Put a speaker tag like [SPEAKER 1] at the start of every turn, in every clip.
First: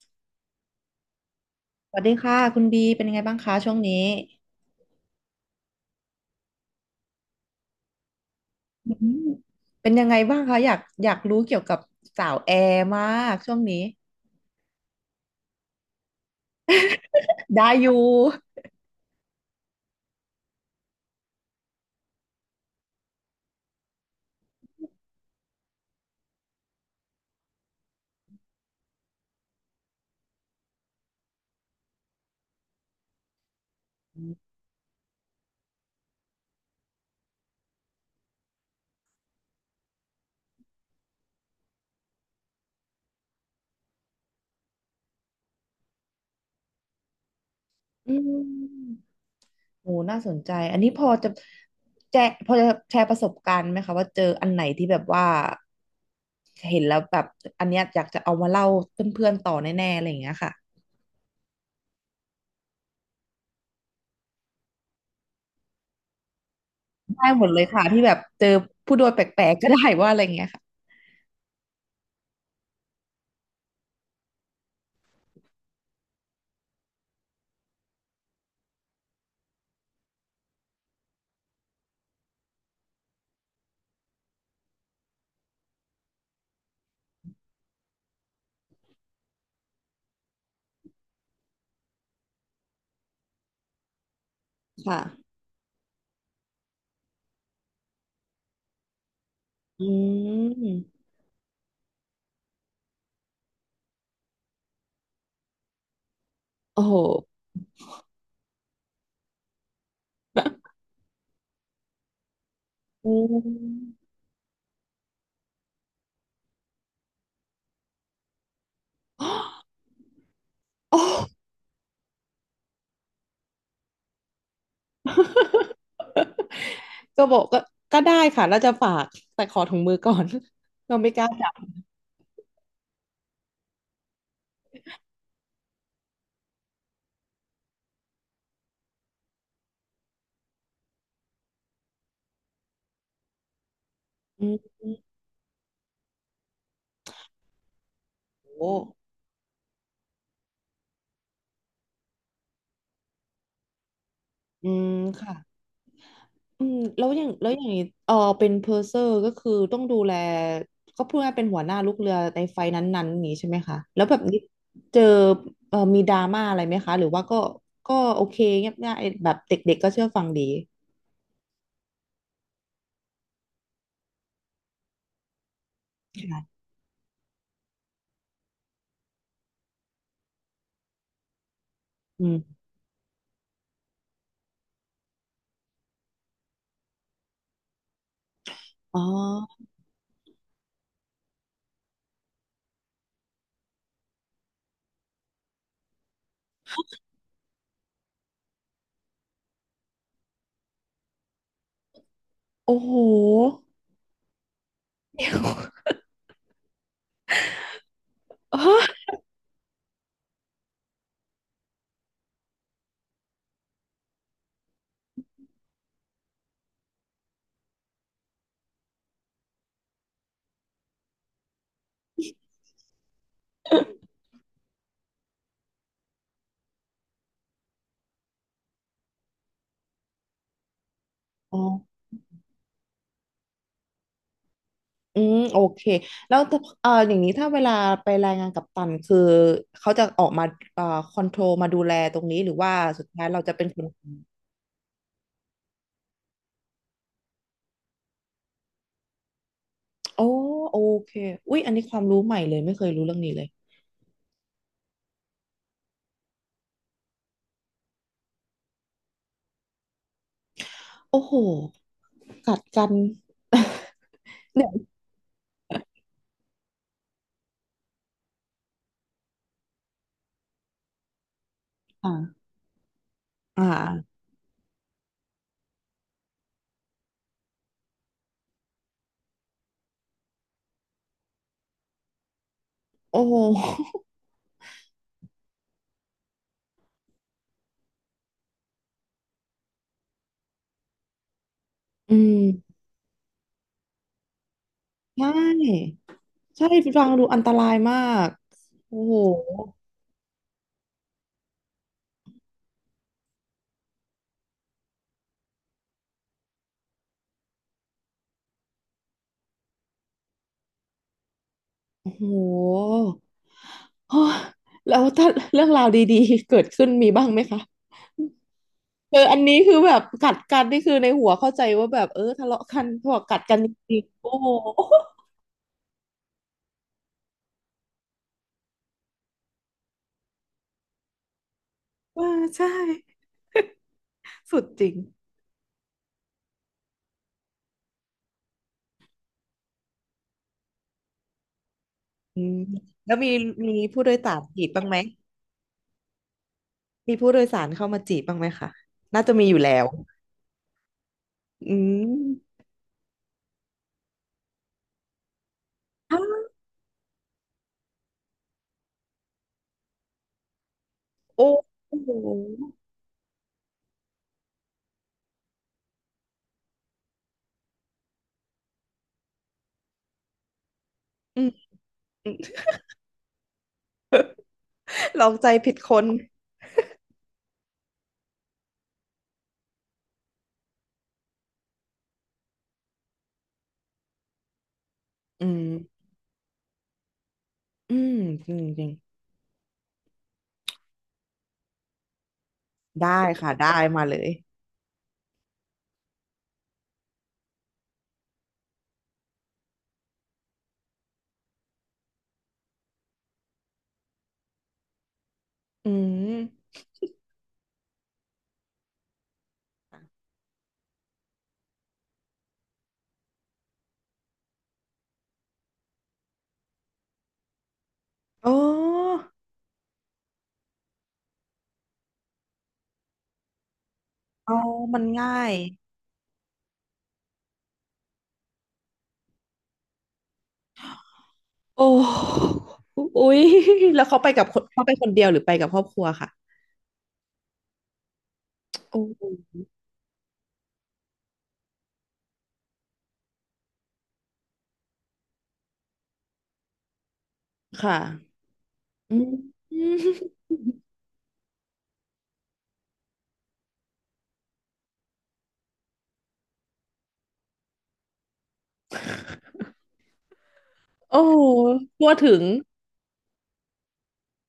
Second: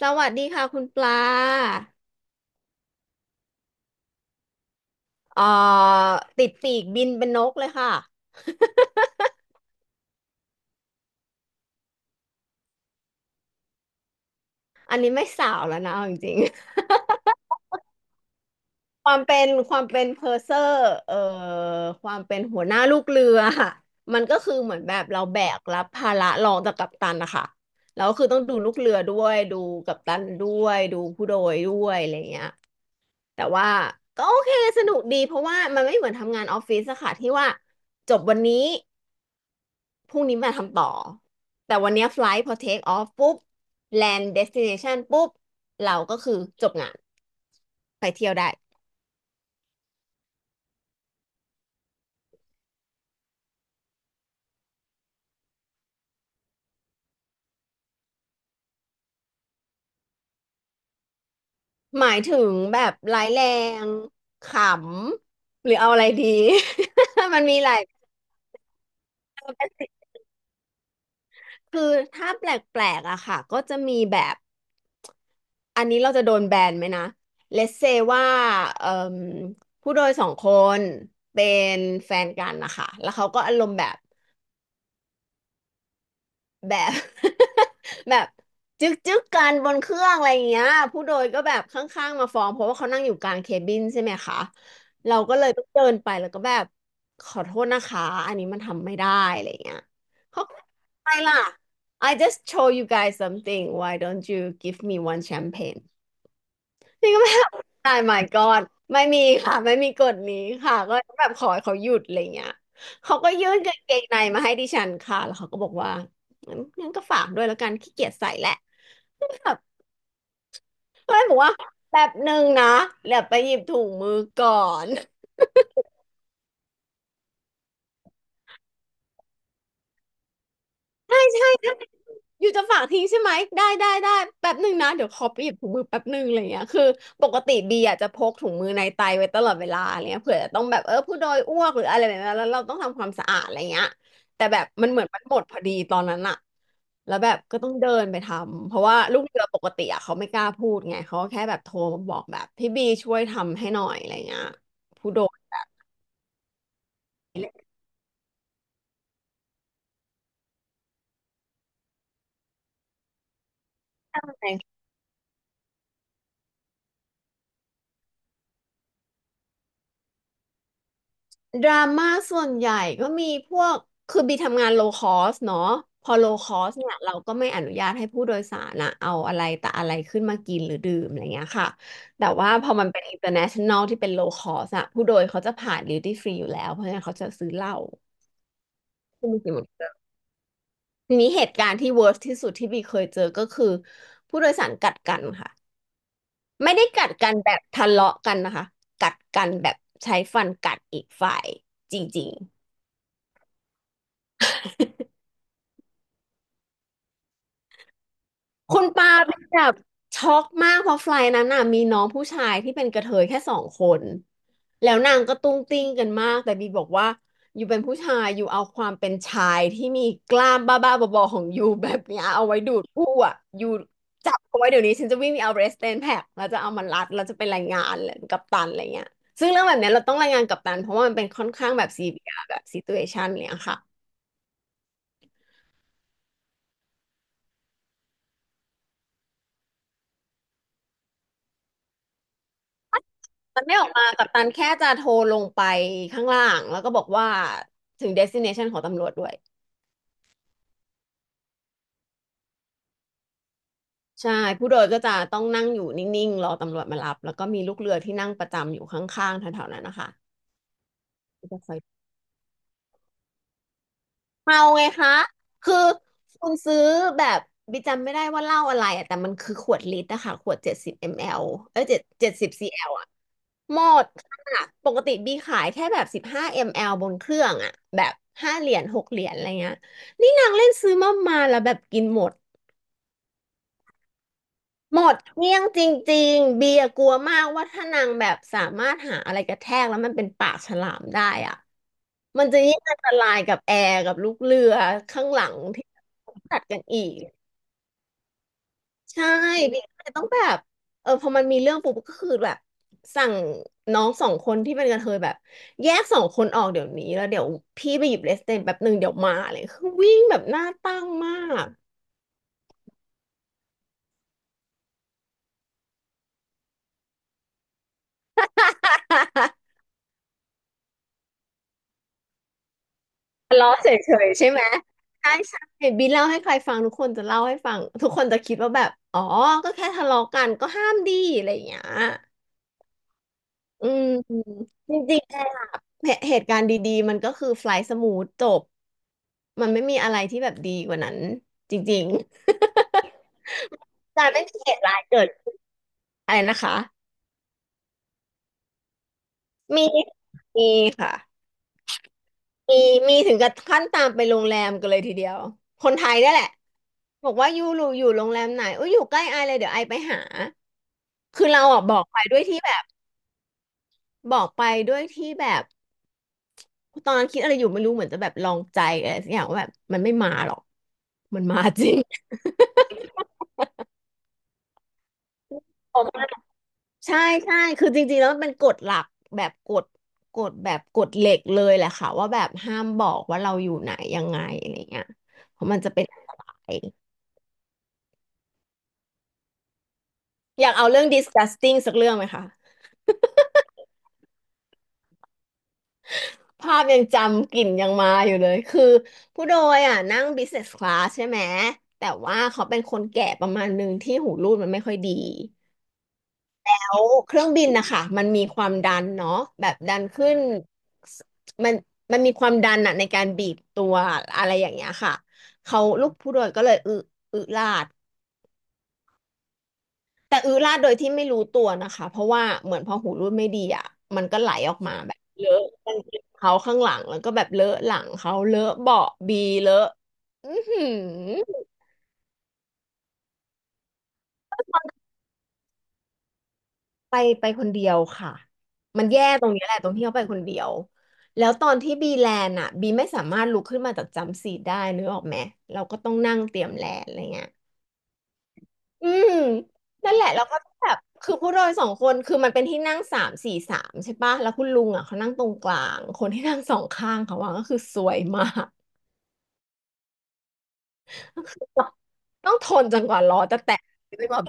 [SPEAKER 1] สวัสดีค่ะคุณปลา
[SPEAKER 2] สวัสดีค่ะคุณบีเป็นยังไงบ้างคะช่วงนี้
[SPEAKER 1] เอ่อติดปีกบินเป็นนกเลยค่ะ
[SPEAKER 2] อืมเป็นยังไงบ้างคะอยากรู้เกี่ยวกับสาวแอร์มากช่วงนี้
[SPEAKER 1] อันนี้ไม่สาวแล้วนะเอาจริง
[SPEAKER 2] ได้อยู่
[SPEAKER 1] ๆ ความเป็นเพอร์เซอร์เอ่อความเป็นหัวหน้าลูกเรือ มันก็คือเหมือนแบบเราแบกรับภาระรองจากกัปตันนะคะแล้วคือต้องดูลูกเรือด้วยดูกัปตันด้วยดูผู้โดยด้วยอะไรเงี้ยแต่ว่าก็โอเคสนุกดีเพราะว่ามันไม่เหมือนทำงานออฟฟิศอะค่ะที่ว่าจบวันนี้ พรุ่งนี้มาทำต่อ แต่วันเนี้ยไฟลท์พอเทคออฟปุ๊บแลนด์เดสติเนชันปุ๊บเราก็คือจบงานไป
[SPEAKER 2] อื
[SPEAKER 1] เที่ยวได้
[SPEAKER 2] มโหน่าสนใจอันนี้พอจะแจพอจะแชร์ประสบการณ์ไหมคะว่าเจออันไหนที่แบบว่าเห็นแล้วแบบอันเนี้ยอยากจะเอามาเล่าเพื่อนๆต่อแน่ๆอะไรอย่างเงี้ยค่ะ
[SPEAKER 1] หมายถึงแบบร้ายแรงขำหรือเอาอะไรดี
[SPEAKER 2] ได้
[SPEAKER 1] มั
[SPEAKER 2] หม
[SPEAKER 1] น
[SPEAKER 2] ด
[SPEAKER 1] มี
[SPEAKER 2] เลย
[SPEAKER 1] หลาย
[SPEAKER 2] ค่ะที่แบบเจอผู้โดยแปลกๆก็ได้ว่าอะไรอย่างเงี้ยค่ะ
[SPEAKER 1] คือถ้าแปลกๆอะค่ะก็จะมีแบบอันนี้เราจะโดนแบนไหมนะ Let's say ว่าเอ่มผู้โดยสองคนเป็นแฟนกันนะคะแล้วเขาก็อารมณ์แบบ แบบจึ๊กจึ๊กกันบนเครื่องอะไรอย่างเงี้ยผู้โดยก็แบบข้างๆมาฟ้องเพราะว่าเขานั่งอยู่กลางเคบินใช่ไหมคะเรา
[SPEAKER 2] ค่ะ
[SPEAKER 1] ก็เลยต้องเดินไปแล้วก็แบบขอโทษนะคะอันนี้มันทำไม่ได้อะไรอย่างเงี้ย
[SPEAKER 2] อื
[SPEAKER 1] เขาก็
[SPEAKER 2] ม
[SPEAKER 1] ไม่ล่ะ I just show you guys something why don't you give me one champagne
[SPEAKER 2] โอ้โห
[SPEAKER 1] นี่ก็แบบมาย my god ไม่มีค่ะไม่มีกฎนี้ค่ะก็แบบขอให้เขาหยุดอะไรเงี้ย
[SPEAKER 2] อื
[SPEAKER 1] เขาก็ยื่นกางเกง
[SPEAKER 2] ม
[SPEAKER 1] ในมาให้ดิฉันค่ะแล้วเขาก็บอกว่างั้นก็ฝากด้วยแล้วกันขี้เกียจใส่แหละแบบ
[SPEAKER 2] โอ้
[SPEAKER 1] ก็เลยบอกว่าแบบหนึ่งนะเดี๋ยวไปหยิบถุงมือก่อน
[SPEAKER 2] ก็บอกก็ได้ค่ะแล้วจะฝากแต่ขอถุงมือก่อน เรา ไม่
[SPEAKER 1] ใช่
[SPEAKER 2] กล้าจั
[SPEAKER 1] ใช่
[SPEAKER 2] บ
[SPEAKER 1] อยู่จะฝากทิ้งใช่ไหมได้ได้ได้แป๊บหนึ่งนะเดี๋ยวขอไปหยิบถุงมือแป๊บหนึ่งอะไรเงี้ยคือปกติบีอาจจะพกถุงมือในไตไว้ตลอดเวลาอะไรเงี้ยเผื่อจะต้องแบบเออผู้โดยอ้วกหรืออะไรแบบนั้นแล้วเราต้องทำความสะอาดอะไรเงี้ยแต่
[SPEAKER 2] อื
[SPEAKER 1] แบบ
[SPEAKER 2] ม
[SPEAKER 1] มันเหมือนมันหมดพอดีตอนนั้นอะแล้วแบบก็ต้องเดินไปท
[SPEAKER 2] โอ้
[SPEAKER 1] ำเพราะว่าลูกเรือปกติอะเขาไม่กล้าพูดไงเขาก็แค่แบบโทรมาบอกแบบพี่บีช่วยทำให้หน่อยอะไรเงี้ย
[SPEAKER 2] อืม
[SPEAKER 1] ผู้โด
[SPEAKER 2] ค่ะ
[SPEAKER 1] ย
[SPEAKER 2] อืมแล้วอย่างนี้เออเป็นเพอร์เซอร์ก็คือต้องดูแลก็พูดง่ายๆเป็นหัวหน้าลูกเรือในไฟนั้นๆอย่างนี้ใช่ไหมคะแล้วแบบ
[SPEAKER 1] แส
[SPEAKER 2] นี้
[SPEAKER 1] ดง
[SPEAKER 2] เจอเออมีดราม่าอะไรไหมคะหรือว่าก็โอเคเงียบง่ายแบบเด็กๆก็เชื่อฟังดี
[SPEAKER 1] ดราม่าส่วนใหญ่ก็มีพวกคือบีทำงานโลคอสเนาะพอโลคอ
[SPEAKER 2] ค่ะ
[SPEAKER 1] สเนี่ยเราก็ไม่อนุญาตให้ผู้โดยสารอะเอาอะไรแต่อะไรขึ้นมากินหรือดื่มอะไรเงี้ยค่ะ
[SPEAKER 2] อื
[SPEAKER 1] แต่
[SPEAKER 2] ม
[SPEAKER 1] ว่าพอมันเป็น international ที่เป็นโลคอสอะผู้โดยเขาจะผ่าน duty free อยู่แล้วเพราะฉะนั้นเขาจะซื้อเหล้า
[SPEAKER 2] อ๋อ
[SPEAKER 1] ที่มันกินหมดทีนี้เหตุการณ์ที่ worst ที่สุดที่บีเคยเจอก็คือผู้โดยสารกัดกันค่ะไม่ได้กัดกันแบบทะเลาะกันนะคะกัดกันแบบใช้ฟันกัดอีกฝ่ายจริงๆ
[SPEAKER 2] โอ้โห
[SPEAKER 1] คุณปาเป็นแบบช็อกมากเพราะไฟล์นั้นน่ะมีน้องผู้ชายที่เป็นกระเทยแค่สองคนแล้วนางก็ตุ้งติ้งกันมากแต่บีบอกว่าอยู่เป็นผู้ชายอยู่เอาความเป็นชายที่มีกล้ามบ้าๆบอๆของยูแบบเนี้ยเอาไว้ดูดผู้อ่ะยูจับเอาไว้เดี๋ยวนี้ฉันจะวิ่งไปเอาเรสเตนแพ็กแล้วจะเอามันรัดแล้วจะเป็นรายงานเลยกัปตันอะไรเงี้ยซึ่งเรื่องแบบเนี้ยเราต้องรายงานกัปตันเพราะว่ามันเป็นค่อน
[SPEAKER 2] อ๋อ
[SPEAKER 1] ข้างแบบซีเรียสแบบซิตูเอชันเนี่ยค่ะ
[SPEAKER 2] อืมโอเคแล้วถ้าอย่างนี้ถ้าเวลาไปรายงานกัปตันคือเขาจะออกมาเอ่อคอนโทรลมาดูแลตรงนี้หรือว่าสุดท้ายเราจะ
[SPEAKER 1] มั
[SPEAKER 2] เป็
[SPEAKER 1] น
[SPEAKER 2] น
[SPEAKER 1] ไม่
[SPEAKER 2] ค
[SPEAKER 1] ออ
[SPEAKER 2] น
[SPEAKER 1] กมากัปตันแค่จะโทรลงไปข้างล่างแล้วก็บอกว่าถึงเดสติเนชันของตำรวจด้วย
[SPEAKER 2] โอ้โอเคอุ๊ยอันนี้ความรู้ใหม่เลยไม่เคยรู้เรื่องนี้เลย
[SPEAKER 1] ใช่ผู้โดยก็จะต้องนั่งอยู่นิ่งๆรอตำรวจมารับแล้วก็มีลูกเรือที่นั่งประจำอยู่ข้างๆแถวๆนั้นนะคะ
[SPEAKER 2] โอ้โห
[SPEAKER 1] ที่จะคอย
[SPEAKER 2] กัดกัน
[SPEAKER 1] เมา
[SPEAKER 2] เนี่ย
[SPEAKER 1] ไงคะ คือคุณซื้อแบบบิกจำไม่ได้ว่าเหล้าอะไรอะแต่มันคือขวดลิตรอะค่ะขวด70 มลลิลิตรเอ้ยเจ็ด
[SPEAKER 2] อ่า
[SPEAKER 1] สิบซีแอลอะ
[SPEAKER 2] อ่
[SPEAKER 1] หมด
[SPEAKER 2] า
[SPEAKER 1] ค่ะ ปกติบีขายแค่แบบ15 มลลิลิตรบนเครื่องอะ แบบ5 เหรียญ6 เหรียญอะไรเงี้ยนี่นางเล่นซื้อมาแล้วแบบกินหมด
[SPEAKER 2] โอ้โห
[SPEAKER 1] หมดเกลี้ยงจริงๆเบียร์กลัวมากว่าถ้านางแบบสามารถหาอะไรกระแทกแล้วมันเป็นปากฉลามได้อ่ะ
[SPEAKER 2] อื
[SPEAKER 1] มั
[SPEAKER 2] ม
[SPEAKER 1] นจะยิ่งอันตรายกับแอร์กับลูกเรือ
[SPEAKER 2] ใช
[SPEAKER 1] ข้างหลังที่
[SPEAKER 2] ่
[SPEAKER 1] ตัด
[SPEAKER 2] ใช่
[SPEAKER 1] กันอี
[SPEAKER 2] ฟัง
[SPEAKER 1] ก
[SPEAKER 2] ดูอันตรายมากโอ้โห
[SPEAKER 1] ใช่เบียร์ก็เลยต้องแบบเออพอมันมีเรื่องปุ๊บก็คือแบบสั่งน้องสองคนที่เป็นกระเทยแบบแยกสองคนออกเดี๋ยวนี้แล้วเดี๋ยวพี่ไปหยิบเลสเตนแป๊บหนึ่งเดี๋ยวมาเลยคือวิ่งแบบหน้าตั้งมาก
[SPEAKER 2] โอ้โหโอ้ยแล้วถ้าเรื่องราวดีๆเกิดขึ้นมีบ้างไหมคะ เอออันนี้คือแบบกัดกันนี่คือในหัวเข้าใจว่าแบบเออทะเลาะกันพอกัดกัน
[SPEAKER 1] ล้
[SPEAKER 2] จ
[SPEAKER 1] อเฉ
[SPEAKER 2] ริงๆ
[SPEAKER 1] ย
[SPEAKER 2] โอ้
[SPEAKER 1] ๆใช่
[SPEAKER 2] โห
[SPEAKER 1] ไหมใช่ใช่บีเล่าให้ใครฟังทุกคนจะเล่าให้ฟังทุกคนจะคิดว่าแบบอ๋อก็แค่ทะเลาะกันก็ห้ามดีอะไรอย่างเงี้ย
[SPEAKER 2] เออใช่
[SPEAKER 1] อืม
[SPEAKER 2] สุดจริ
[SPEAKER 1] จ
[SPEAKER 2] ง
[SPEAKER 1] ริงๆอะเหตุการณ์ดีๆมันก็คือไฟล์สมูทจบมันไม่มีอะไรที่แบบดีกว่านั้นจริง
[SPEAKER 2] อืมแล้วมีมี
[SPEAKER 1] ๆ
[SPEAKER 2] ผู้โดย
[SPEAKER 1] การ
[SPEAKER 2] สาร
[SPEAKER 1] ไม่มี
[SPEAKER 2] จีบ
[SPEAKER 1] เห
[SPEAKER 2] บ้า
[SPEAKER 1] ตุ
[SPEAKER 2] งไหม
[SPEAKER 1] ร้ายเกิดอะไรนะคะ
[SPEAKER 2] มีผู้โดยสารเข้ามาจีบบ้างไหมคะน่าจะมีอยู่แล้
[SPEAKER 1] มี
[SPEAKER 2] ว
[SPEAKER 1] มีค่ะ
[SPEAKER 2] อืม
[SPEAKER 1] มีมีถึงกับขั้นตามไปโรงแรมกันเลยทีเดียว คนไทย
[SPEAKER 2] อ้า
[SPEAKER 1] ได้แห
[SPEAKER 2] ว
[SPEAKER 1] ละบอกว่ายูรูอยู่โรงแรมไหนอุ้ยอยู่ใกล้ไอเลยเดี๋ยวไอไปหา
[SPEAKER 2] โอ้
[SPEAKER 1] คือเราอ่ะบอก
[SPEAKER 2] โห
[SPEAKER 1] ไปด้วยที่แบบบอกไปด้วยที่แบบตอนนั้นคิดอะไรอยู่ไม่รู้เหมือนจะแบบลองใจอะไรสักอย่างว่าแบบมันไม่มาหรอกมั
[SPEAKER 2] อื
[SPEAKER 1] นมา
[SPEAKER 2] ม
[SPEAKER 1] จริง
[SPEAKER 2] ลองใจผิดค
[SPEAKER 1] ออ
[SPEAKER 2] น
[SPEAKER 1] กมาใช่ใช่คือจริงๆแล้วมันเป็นกฎหลักแบบกฎเหล็กเลยแหละค่ะว่าแบบห้ามบอกว่าเราอยู่ไหนยังไงอะไรเงี้ย
[SPEAKER 2] อื
[SPEAKER 1] เพ
[SPEAKER 2] ม
[SPEAKER 1] ราะมันจะเป็นอันตราย
[SPEAKER 2] อืมจริงจริง
[SPEAKER 1] อยากเอาเรื่อง disgusting สักเรื่องไหมคะ
[SPEAKER 2] ได้ค่ะได้มาเลย
[SPEAKER 1] ภาพยังจำกลิ่นยังมาอยู่เลยคือผู้โดยอ่ะนั่ง business class ใช่ไหมแต่ว่าเขาเป็นคนแก่ประมาณหนึ่งที่หูรูดมันไม่ค่อยดี
[SPEAKER 2] อืม
[SPEAKER 1] แล้วเครื่องบินนะคะมันมีความดันเนาะแบบดันขึ้นสมันมันมีความดันอะในการบีบตัวอะไรอย่างเงี้ยค่ะเขาลูกผู้โดยก็เลยอึลาด
[SPEAKER 2] โอ้
[SPEAKER 1] แต่อื้อราดโดยที่ไม่รู้ตัวนะคะเพราะว่าเหมือนพอหูรูดไม่ดีอ่ะมันก็ไหล
[SPEAKER 2] อ๋อ
[SPEAKER 1] ออกมา
[SPEAKER 2] มัน
[SPEAKER 1] แบบ
[SPEAKER 2] ง่า
[SPEAKER 1] เล
[SPEAKER 2] ย
[SPEAKER 1] อะกางเกงเขาข้างหลังแล้วก็แบบเลอะหลังเขาเลอะเบาะบีเลอะอือหือ
[SPEAKER 2] โอ้อุ๊ยแล้วเขาไปกับคนเขาไปคนเดียวหรือไปกับครอบครัวค่ะ
[SPEAKER 1] ไปไปคนเดียวค่ะ
[SPEAKER 2] โอ
[SPEAKER 1] มันแย่ตรง
[SPEAKER 2] ้
[SPEAKER 1] นี้แหละตรงที่เขาไปคนเดียวแล้วตอนที่บีแลนด์อ่ะบีไม่สามารถลุกขึ้นมาจากจัมป์ซีทได้นึกออกไหมเราก็ต้องนั่งเตรียมแลนด์อะไรเงี้ย
[SPEAKER 2] ค่ะ
[SPEAKER 1] อื
[SPEAKER 2] อืม
[SPEAKER 1] มนั่นแหละแล้วก็แบบคือผู้โดยสองคนคือมันเป็นที่นั่งสามสี่สามใช่ปะแล้วคุณลุงอ่ะเขานั่งตรงกลางคนที่นั่งสองข้างเขาว่าก็คือสวยมาก
[SPEAKER 2] โอ้ทั่วถึง
[SPEAKER 1] ต้องทนจนกว่าล้อจะแตกเลยแบบ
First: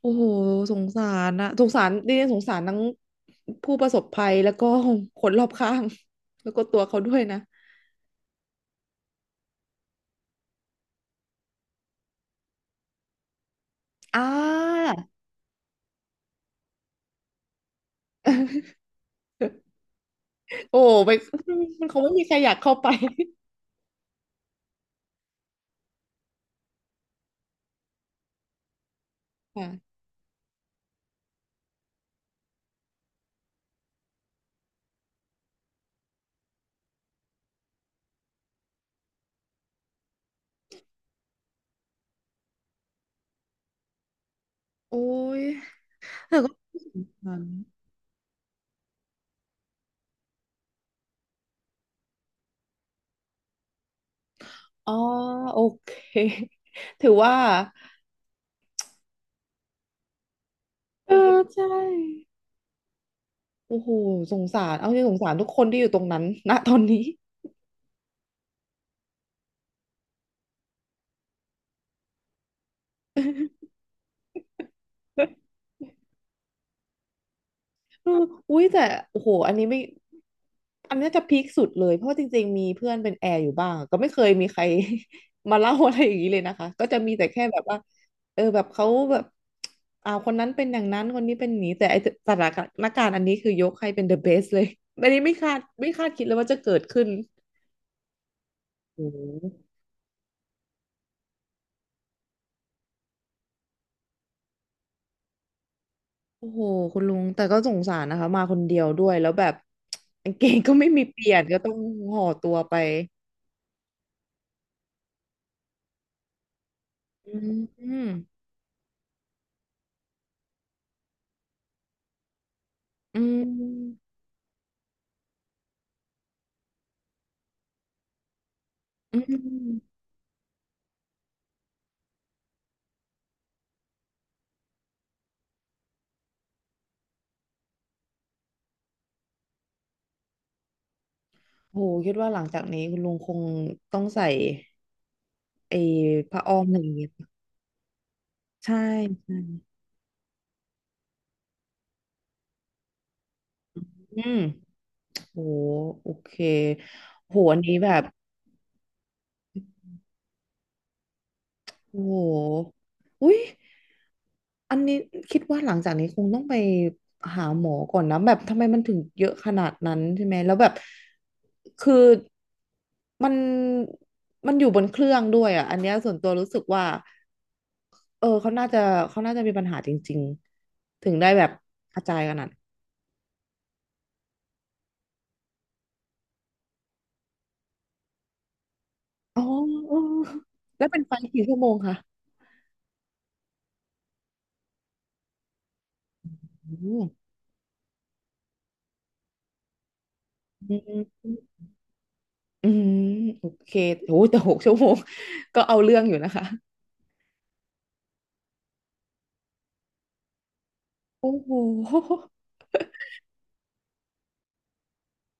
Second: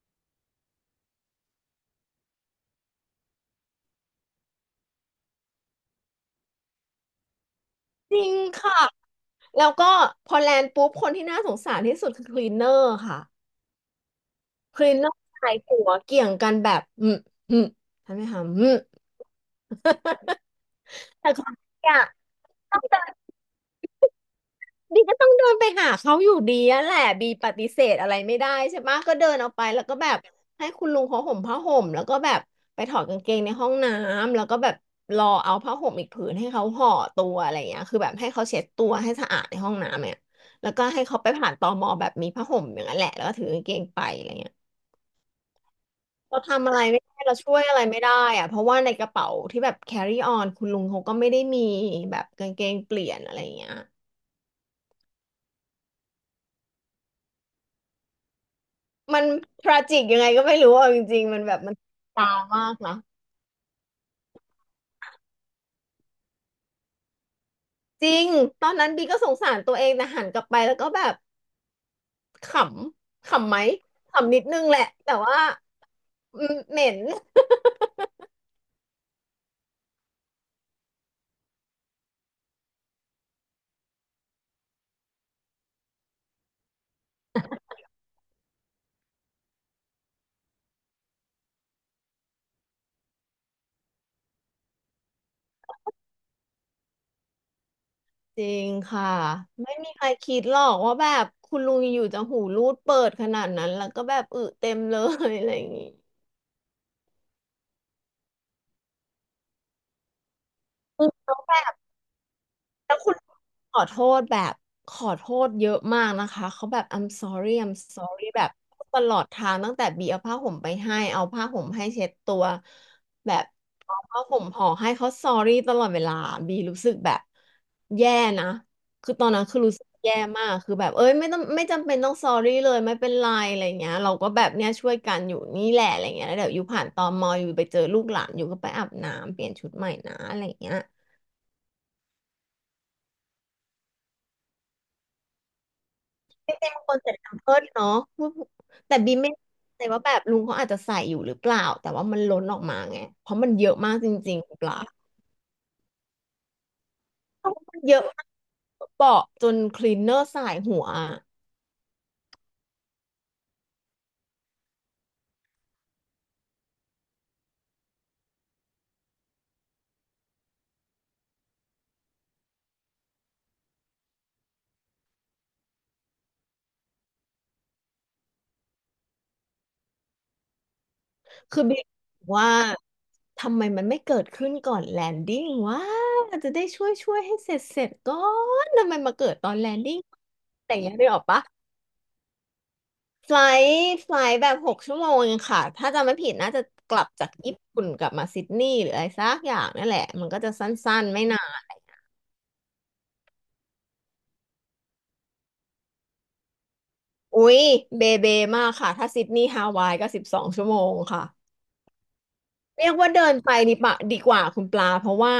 [SPEAKER 2] โอ้โหสงสารนะสงสารดิฉันสงสารทั้งผู้ประสบภัยแล้วก็คนรอบข้างแล้วก็ตัวเขาด้วยนะ
[SPEAKER 1] จริงค่ะแล้วก็พอแลนด์ปุ๊บคนที่น่าสงสารที่สุดคือคลีนเนอร์ค่ะ
[SPEAKER 2] อ่
[SPEAKER 1] คลี
[SPEAKER 2] า
[SPEAKER 1] นเนอร์ชายหัวเกี่ยงกันแบบอืมอืมทำไมคะอืม
[SPEAKER 2] โอ้ไป
[SPEAKER 1] แต่ของ
[SPEAKER 2] มัน
[SPEAKER 1] เนี่
[SPEAKER 2] ค
[SPEAKER 1] ย
[SPEAKER 2] งไม่มีใครอยากเข้า
[SPEAKER 1] ต้อง
[SPEAKER 2] ไป
[SPEAKER 1] เดิน บีก็ต้องเดินไปหาเขาอยู่ดีอะแหละบีปฏิเสธอะไรไม่ได้ใช่ปะก็เดินออกไปแล้วก็
[SPEAKER 2] ค่ะ
[SPEAKER 1] แบบให้คุณลุงเขาห่มผ้าห่มแล้วก็แบบไปถอดกางเกงในห้องน้ำแล้วก็แบบรอเอาผ้าห่มอีกผืนให้เขาห่อตัวอะไรอย่างเงี้ยคือแบบให้เขาเช็ดตัวให้สะอาดในห้องน้ำเนี่ยแล้วก็ให้เขาไปผ่านตมแบบมีผ้าห่มอย่างนั้นแหละแล้วก็ถือกางเกงไปอะไรเงี้ย
[SPEAKER 2] โอ้ยแต่
[SPEAKER 1] เรา
[SPEAKER 2] ก็
[SPEAKER 1] ทำอะ
[SPEAKER 2] ส
[SPEAKER 1] ไรไม่
[SPEAKER 2] ง
[SPEAKER 1] ได้
[SPEAKER 2] สา
[SPEAKER 1] เรา
[SPEAKER 2] ร
[SPEAKER 1] ช่วยอะไรไม่ได้อะเพราะว่าในกระเป๋าที่แบบ carry on คุณลุงเขาก็ไม่ได้มีแบบกางเกงเปลี่ยนอะไรอย่างเงี้ย
[SPEAKER 2] อ๋อโอเคถือว่า
[SPEAKER 1] มันทราจิกยังไงก็ไม่รู้เอาจ
[SPEAKER 2] เอ
[SPEAKER 1] ริงๆ
[SPEAKER 2] อ
[SPEAKER 1] มันแบบ
[SPEAKER 2] ใช่
[SPEAKER 1] มันตามากนะ
[SPEAKER 2] โอ้โหสงสารเอาจริงสงสารทุกคนที่อยู่ตรงนั้น ณตอนนี้
[SPEAKER 1] จริง ตอนนั้นบีก็สงสารตัวเองแต่หันกลับไปแล้วก็แบบขขำไหมขำนิดนึงแหละแต่ว่า อืมเหม็น
[SPEAKER 2] เอออุ้ยแต่โอ้โหอันนี้ไม่อันนี้จะพีคสุดเลยเพราะว่าจริงๆมีเพื่อนเป็นแอร์อยู่บ้างก็ไม่เคยมีใคร มาเล่าอะไรอย่างนี้เลยนะคะก็จะมีแต่แค่แบบว่าเออแบบเขาแบบอ่าคนนั้นเป็นอย่างนั้นคนนี้เป็นอย่างนี้แต่ไอสถานการณ์อันนี้คือยกให้เป็น the best เลยอันนี้ไม่คาดคิดเลยว่าจะเกิดขึ้น
[SPEAKER 1] จริง
[SPEAKER 2] โอ้
[SPEAKER 1] ค่ะ
[SPEAKER 2] โห
[SPEAKER 1] ไม่มีใครคิดหรอกว่าแบบคุณลุงอยู่จะหูรูดเปิดขนาดนั้นแล้วก็แบบอึเต็มเลยอะไรอย่างงี้
[SPEAKER 2] โอ้โหคุณลุงแต่ก็สงสารนะคะมาคนเดียวด้วยแล้วแบบ กางเกงก็ไม่มี
[SPEAKER 1] อึ
[SPEAKER 2] เปลี่
[SPEAKER 1] แล้
[SPEAKER 2] ย
[SPEAKER 1] ว
[SPEAKER 2] น
[SPEAKER 1] แบ
[SPEAKER 2] ก็ต้อ
[SPEAKER 1] บ
[SPEAKER 2] งห่อตัวไป
[SPEAKER 1] แล้วคุณขอโทษแบบขอโทษเยอะมากนะคะเขาแบบ I'm
[SPEAKER 2] อื
[SPEAKER 1] sorry
[SPEAKER 2] ม
[SPEAKER 1] I'm
[SPEAKER 2] อืม
[SPEAKER 1] sorry แบบตลอดทางตั้งแต่บีเอาผ้าห่มไปให้เอาผ้าห่มให้เช็ดตัว
[SPEAKER 2] อื
[SPEAKER 1] แบบเอา
[SPEAKER 2] ม
[SPEAKER 1] ผ้าห่มห่อให้เขา sorry ตลอดเวลาบีรู้สึกแบบแย่นะคือ
[SPEAKER 2] อื
[SPEAKER 1] ตอนนั้นคือรู้สึก
[SPEAKER 2] ม
[SPEAKER 1] แย่มากคือแบบเอ้ยไม่ต้องไม่จำเป็นต้อง sorry เลยไม่เป็นไรอะไรเงี้ยเราก็แบบเนี้ยช่วยกันอยู่นี่แหละอะไรเงี้ยแล้วเดี๋ยวอยู่ผ่านตมอยู่ไปเจอลูกหลานอยู่ก็ไปอาบน้ำเปลี่ยนชุดใหม่นะอะไรเงี้ย
[SPEAKER 2] โหคิดว่าหลังจากนี้คุณลุงคงต้องใส่ไอ้ผ้า
[SPEAKER 1] เป็
[SPEAKER 2] อ้
[SPEAKER 1] น
[SPEAKER 2] อม
[SPEAKER 1] บาง
[SPEAKER 2] อะไรอ
[SPEAKER 1] ค
[SPEAKER 2] ย่าง
[SPEAKER 1] น
[SPEAKER 2] เงี้ย
[SPEAKER 1] ใส่แพมเพิร์สเนาะ
[SPEAKER 2] ใช่
[SPEAKER 1] แต่บี
[SPEAKER 2] ใ
[SPEAKER 1] ไม่แน่
[SPEAKER 2] ช่
[SPEAKER 1] ใจว่าแบบลุงเขาอาจจะใส่อยู่หรือเปล่าแต่ว่ามันล้นออกมาไง เพราะมันเยอะมากจ
[SPEAKER 2] อื
[SPEAKER 1] ริง
[SPEAKER 2] ม
[SPEAKER 1] ๆหรือเปล่า
[SPEAKER 2] โหโอเคโห
[SPEAKER 1] เพราะ
[SPEAKER 2] อันนี้
[SPEAKER 1] มัน
[SPEAKER 2] แบ
[SPEAKER 1] เยอะ
[SPEAKER 2] บ
[SPEAKER 1] มากเปาะจนคลีนเนอร์สายหัวอะ
[SPEAKER 2] โอ้โหอุ้ยอันนี้คิดว่าหลังจากนี้คงต้องไปหาหมอก่อนนะแบบทำไมมันถึงเยอะขนาดนั้นใช่ไหมแล้วแบบคือมันมันอยู่บนเครื่องด้วยอ่ะอันเนี้ยส่วนตัวรู้สึกว่าเออเขาน่าจะมีปัญหาจริงๆถึงได้แบบ
[SPEAKER 1] คือบี
[SPEAKER 2] กระจายขนาด
[SPEAKER 1] ว่า
[SPEAKER 2] นั้น
[SPEAKER 1] ทำไมมันไม่เกิดขึ้นก่อนแลนดิ้งว่าจะได้ช่วยให้เสร็จก่อนทำไมมาเกิด
[SPEAKER 2] อ๋อ
[SPEAKER 1] ตอนแลน
[SPEAKER 2] เอ
[SPEAKER 1] ดิ้
[SPEAKER 2] อ
[SPEAKER 1] งแต่
[SPEAKER 2] แล้ว
[SPEAKER 1] ยัง
[SPEAKER 2] เป็น
[SPEAKER 1] ได้
[SPEAKER 2] ไฟ
[SPEAKER 1] ออกปะ
[SPEAKER 2] กี่ชั่วโมงคะ
[SPEAKER 1] ไฟลไฟลท์แบบ6 ชั่วโมงงค่ะถ้าจำไม่ผิดน่าจะก
[SPEAKER 2] โอ้
[SPEAKER 1] ลับจากญี่ปุ่นกลับมาซิดนีย์หรืออะไรสักอย่างนั่นแหละมันก็จะสั
[SPEAKER 2] อื
[SPEAKER 1] ้นๆไม่นา
[SPEAKER 2] ม
[SPEAKER 1] น
[SPEAKER 2] อืมโอเคโอ้โหแต่6 ชั่วโมงก็เอาเรื่องอยู่นะคะ
[SPEAKER 1] อุ๊ยเบเบมากค่ะถ้าซิดนีย์ฮาวายก็12 ชั่วโมงค่ะ
[SPEAKER 2] โอ้โห
[SPEAKER 1] เรียกว่าเดินไปดีปะดีกว่าคุณปลาเพราะว่า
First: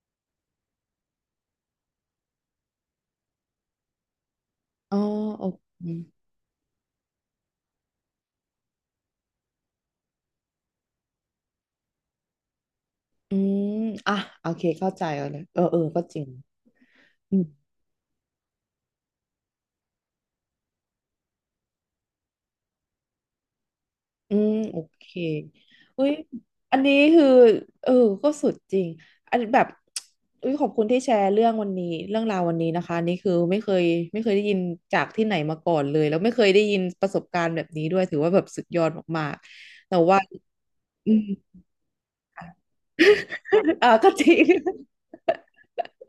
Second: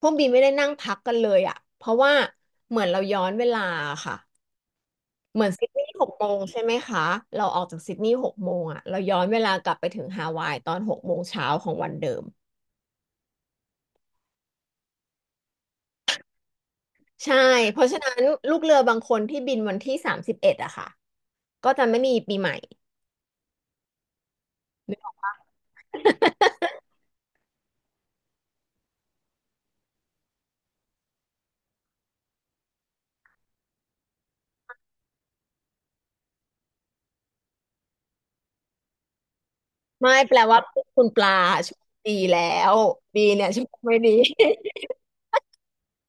[SPEAKER 1] พวกบีไม่ได้นั่งพักกันเลยอ่ะเพราะว่าเหมือนเราย้อนเวลาค่ะ
[SPEAKER 2] อ๋อ
[SPEAKER 1] เห
[SPEAKER 2] โอ
[SPEAKER 1] มือนซิดนีย์
[SPEAKER 2] เค
[SPEAKER 1] หกโมงใช่ไหมคะเราออกจากซิดนีย์หกโมงอ่ะเราย้อนเวลากลับไปถึงฮาวายตอนหกโมงเช้าของวันเดิม
[SPEAKER 2] อืมอ่ะโอเคเข้าใจแล้วนะเออก็จริง
[SPEAKER 1] ใช่
[SPEAKER 2] อืม
[SPEAKER 1] เพราะฉะนั้นลูกเรือบางคนที่บินวันที่31อะค่ะก็จะไม่มีปีใหม่
[SPEAKER 2] อืมโอเคอุ้ย อันนี้คือเออก็สุดจริงอันแบบอุ้ยขอบคุณที่แชร์เรื่องวันนี้เรื่องราววันนี้นะคะอันนี่คือไม่เคยได้ยินจากที่ไหนมาก่อนเลยแล้วไม่เคยได้ยินประสบการณ์แบบนี้ด้วยถือว่าแบบสุดยอดมากๆแต่
[SPEAKER 1] ไม่
[SPEAKER 2] ว่า
[SPEAKER 1] แปลว่าคุณ
[SPEAKER 2] อื
[SPEAKER 1] ป
[SPEAKER 2] ม
[SPEAKER 1] ลาโชคดีแล้วบีเนี่ยโชค
[SPEAKER 2] อ่า
[SPEAKER 1] ไม่
[SPEAKER 2] ก็
[SPEAKER 1] ดี
[SPEAKER 2] จริ ง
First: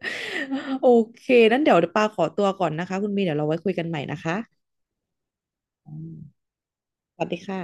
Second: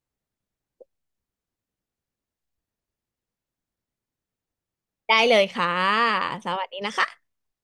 [SPEAKER 2] โอเคนั้นเดี๋ยวปาขอตัวก่อนนะคะคุณมีเดี๋ยวเราไว้คุยกันใหม่นะคะ
[SPEAKER 1] ได้เลยค่ะ
[SPEAKER 2] อืม
[SPEAKER 1] สวัสดีนะ
[SPEAKER 2] สวัส
[SPEAKER 1] คะ
[SPEAKER 2] ดีค่ะ